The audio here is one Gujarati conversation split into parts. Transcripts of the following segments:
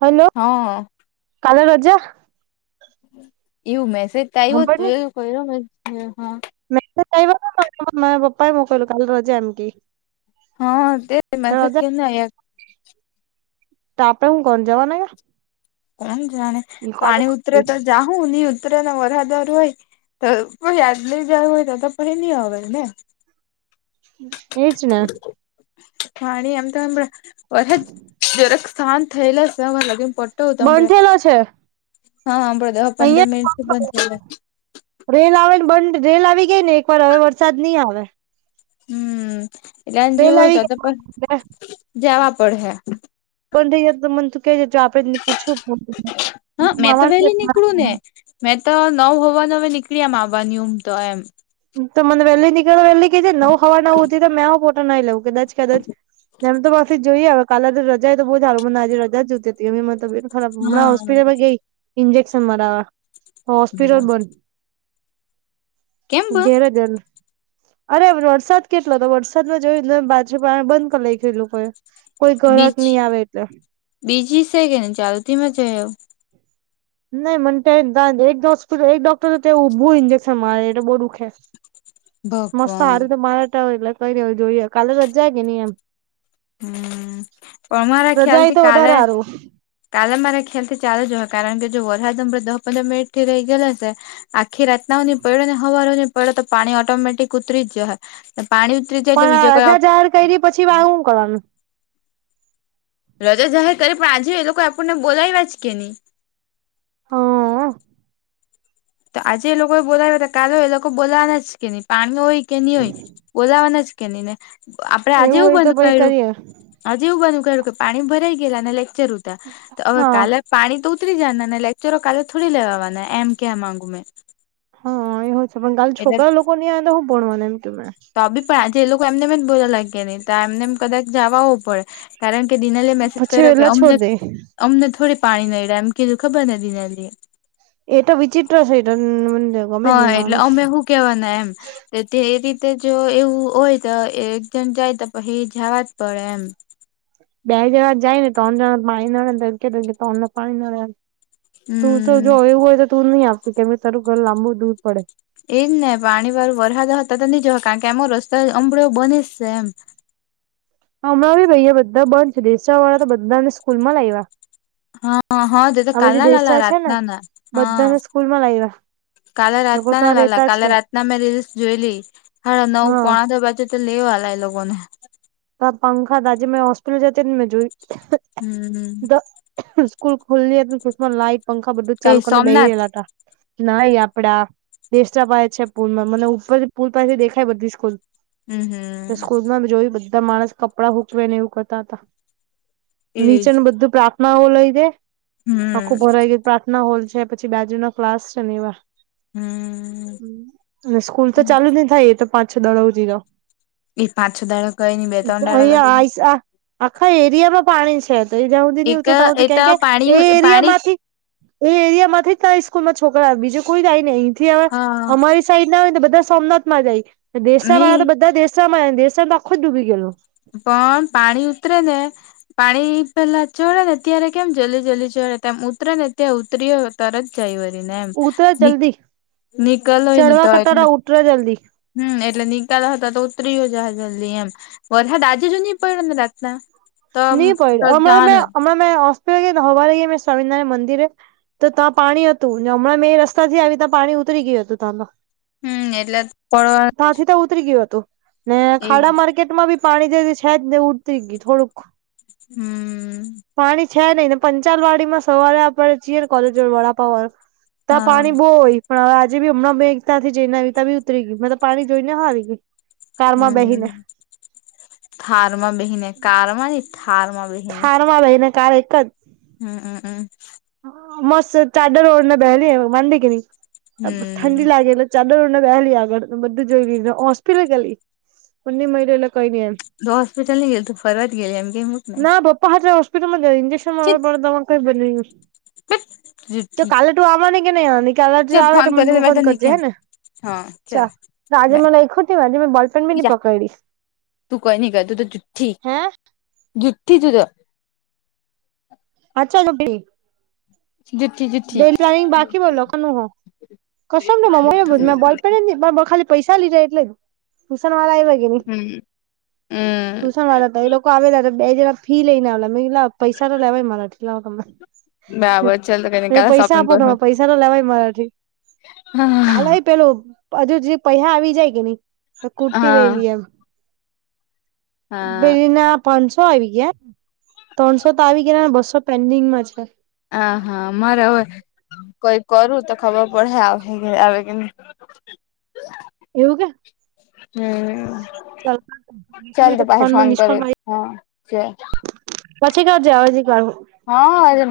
હલો. હા હા કાલે રજા એવું મેસેજ તો આવ્યો સાંભળ તું એવું ક્યો મે મે [unintelligible] પપાએ મૂકેલું કઈલું કાલે રજા એમ કે હા તે કે મેસેજ રજા કેમ ના આયો તો આપડે હું કોણ જવાના કે કોણ જાણે પાણી ઉતરે તો જાઉ ન ઉતરે નાને વરા વાળુ હોય તો યાદ નઈ જાય હોય તો તો પછી ની આવે ને એ જ ના પાણી એમ તો જરાક શાંત થયેલા છે એમ તો શું તમને બંધ થયેલો છે હા આપળે દ પંદર મિનિટ સુધી બંધ અહિયાં થઈ રેલ આવે ને બંધ રેલ આવી ગઈ ને એકવાર હવે વરસાદ નહી આવે. હમ્મ એટલે જેવું રેલ હોય તો આવી ગઈ જવા પડ હે બંધ થઈ જાય તો મને તું કેવી આપડેને પૂછ્યું હા મેં તો વહેલી નીકળું ને [unintelligible] મેં તો નવ હોવાનું હમે નીકળી એ આવવાની ઉમ તો એમ તો મને વહેલી નીકળી વેલી કઈ છે નવ હવા નવ તી તો મેં આ પોટો નાઈ લેવું કદાચ કદાચ એમ તો પછી જોઈ આવે કાલે રજા તો બહુ હવે આવે મને આજે રા જોતી હતી એમ તો તમે ખરાબ હમણાં હોસ્પિટલ હા માં ગઈ ઇન્જેક્શન મરાવા હોસ્પિટલ બંધ કેમ બંધ ગેરે જન અરે વરસાદ કેટલો હતો વરસાદમાં જોયું બાજરી પાણી બંધ કર નાયખું એ લોકોએ કોઈ ઘર બીજ જ નહી આવે એટલે બીજી સે કે ચાલતીમાં જ એવું નહી મન એક હોસ્પિટલ એક ડોક્ટર તો ઊભું ઇન્જેક્શન મારે એટલે બહુ દુઃખે મસ્ત ભગવાન સારી તો મારા હોય એટલે કઈ રે જોઈએ કાલે રજાય કે નહી એમ હમ્મ પણ મારા રજા ખ્યાલ થી તો કાલે વધારે હારું કાલે મારા ખ્યાલ થી ચાલુ જ હોય કારણ કે જો વરસાદ અરે દસ પંદર મિનિટ થી રહી ગયેલો હશે આખી રાતના નહી પડ્યો ને હવાર નહી પડ્યો તો પાણી ઓટોમેટિક ઉતરી જ હે ને પાણી ઉતરી જાય તો પણ બીજો કોઈ રજા જાહેર કરી પછી માર હું કરવાનું રજા જાહેર કરે પણ આજે એ લોકો આપણને બોલાવ્યા જ કે નહીં. હા તો આજે એ લોકો બોલાવે કાલે હોય એ લોકો બોલાવાના છે કે નઈ પાણી હોય કે નઈ હોય બોલાવાના જ કેની ને આપડે આજે એવું હોય તો બંધ પછ કર્યું કરીએ આજે એવું બંધ કરયુ કે પાણી ભરાઈ ગયેલા ને લેકચર હતા તો હવે હા કાલે પાણી તો ઉતરી જના ને લેક્ચરો કાલે થોડી લેવાના એમ કેવા માંગુ મેં હા એ હવ છે પણ કાલે એટલે છોકરાઓ લોકો નિ આંવે તો હું ભણવાનું એમ કે તો આ બી પણજ એ લોકો એમને એમ જ બોલવા લાગ્યા નહી તો એમને એમ કદાચ જવા પડે કારણ કે દિનલે મેસેજ પછી કર્યો કે વેલા અમને છોડ દે અમને થોડી પાણી નહીડે એમ કધું ખબર નથી રહેતી એતો વિચિત્ર છે એટલે હમ્મ ગમે નહિ માણસ કેવા ના એમ તે એ રીતે જો એવું હોય તો એક જણ જાય તો પછી જવા જ પડે એમ બે જણા જાય ને ત્રણ જણા પાણી નડે ત્રણ પાણી નડે તું તો હમ જો એવું હોય તો તું નહી આપું કેમ કે તારું ઘર લાંબુ દૂર પડે એજ ને પાણી વાર વરહદા હતા તો નહી જોવા કારણ કે આમ રસ્તો અંબળો બને જ ને એમ હમણાં ભૈયા બધા બંધ છે દેશવા વાળા તો બધાને સ્કૂલ માં લાવ્યા હા હા તે તો આ કાલ પછી ના લલા દેસરા છે ને રાતના ના હા બધાને સ્કૂલ માં લાવ્યા કાલે રાત લોકો ના ના ત્યાં લાલા રેતા કાલે છે રાતના મેં રીલ્સ જોઈલી હ નવ હા પોણા દો બાજુ તો લે વાલા એ લોકો ને તો પંખા તાજે મેં હોસ્પિટલ જતી ને મેં જોયુ હમ તો સ્કૂલ ખુલ્લી હતી તેમાં લાઈટ પંખા બધું કઈ ચાલુ કરીને બે સોમનાથ રહેલા હતા નાઈ આપડા દેેશ પાસે છે પુલમાં મતલબ ઉપર પુલ પાસેથી દેખાય બધી સ્કૂલ હમ હમ સ્કૂલમાં જોય બધા માણસ કપડા સુકવેને એવું કરતા હતા એજ નીચેનું બધું પ્રાર્થનાઓ લઈ દે હમ આખું ભરાઈ ગયા પ્રાર્થના ના હોલ છે પછી બાજુ ના ક્લાસ છે ને એવા હમ અને સ્કૂલ તો ચાલુ નહી થાય એ તો પાંચ છો દાડા હુંધી એ પાંચ છો દાળો અહીયાં આ આખા એરિયામાં પાણી છે. દઈ જા એક ઉદીનને એ કે તો કે પાણી એરિયા પાણી માંથી એ એરિયામાંથી થી જ સ્કૂલ માં છોકરા બીજું કોઈ જાય ને અહીંથી હા અમારી સાઈડ ને બધા સોમનાથમાં જાય દેશરા ની વાળા તો બધા દેશરા માં દેશરા માં આખો જ ડૂબી ગએલો. પણ પાણી ઉતરે ને પાણી પહેલા ચડે ને ત્યારે કેમ જલ્દી જલ્દી ચડે તેમ ઉતરે ને ત્યાં ઉતરીયો તરત જાય વળી એમ ઉતરે જલ્દી નીકલ હોય ને ચડવા તો એ કટારા ઉતરે જલ્દી હમ્મ એટલે નીકળ હતા તો ઉતરીયો જાય જલ્દી એમ વરષાદ આજે જ નહી પડ્યો ને રાતના તો ની તો પડયો જવાનું હમણાં મેં હોસ્ટેલ એ ગયો સ્વામીનારાયણ મંદિર તો ત્યાં પાણી હતું હમણાં મેં રસ્તા થી આવી ત્યાં પાણી ઉતરી ગયું હતું ત્યાં તો હમ્મ એટલે પણ ત્યાંથી તો ઉતરી ગયું હતું ને ખાડા માર્કેટમાં બી પાણી જે છે જને ઉતરી ગયું થોડુંક હમ્મ. પાણી છે નહિ ને પંચાલવાડીમાં સવારે આપડે જીયએ ને કોલેજ વડાપાવ વાળો ત્યાં હા પાણી બહુ હોય પણ હવે આજે બી હમણાં એકતાથી જઈને તા બી ઉતરી ગઈ મતલબ પાણી જોઈ ને હારી ગઈ કારમાં બેહીને હમ્મ થારમા બેહીને કારમા ની થારમા થારમાં બેહી ને કાર એક જ હમ હમ હમ મસ્ત ચાડર ઓડને બેહલી માંડી કે ની ઠંડી હમ લાગે એટલે ચાદરર ઓરને બેહેલી આગળ બધું જોઈ લીધું હોસ્પિટલ ગેલી [unintelligible] એટલે કઈ નને એમ તો હોસ્પિટલ ને ગેલી તું ફરવા જ ગેલી એમ કેય મૂકની [unintelligible] હોસ્પિટલમાં ગેલી ઇજેક્શન મારવા પડે [unintelligible] જો જુઠ્ઠી કાલે તું આવવાની કે નઈઆવાની કાલે જો ચાલ આવે તો ફોન કરે મને મે ફોન તને કરજે કેમ હે ને હા ચા ચાલ તો આજે બાય મેં લયખું જ ની આજે મેં બોલપેન બી ની જા પકયડી તું કઈ નઈ કર તું તો જુઠ્ઠી હે જુઠ્ઠી તું તો [unintelligible] જુઠી જુ [unintelligible] પૈસા લીધા એટલે ટુશન વાળા આયવ કેની હમ હમ ટુશન વાળા તો એ લોકો આવેલા બે જેવા ફી લઈને આવલા મેં કીધું લાવ પૈસા તો લેવાય મારાથી લાવ તમને [unintelligible] કાલે પૈસા શોપિંગ આપો કરું પૈસા તો લેવાય મારાથી હા કાલે પેલું હજુ જે પૈસા આવી જાય કે ની તો કુર્તી લઈ હા લઈએ એમ હા પેલી ના પાંચસો આવી ગયા ત્રણસો તો આવી ગયા બસો પેન્ડિંગમાં છે. હ હા મારે હવે કોઈ કરું તો ખબર પડે આવહે આવે કેને એવું કે હમ્મ ચાલ [unintelligible] ફોનમાં કરું મિસ્કોલ હા ચાલ પછી જો જે [unintelligible] હ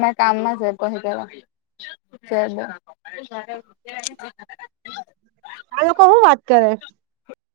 મે કામમાં છે પહી કેવા [unintelligible] આ લોકો હું વાત કરે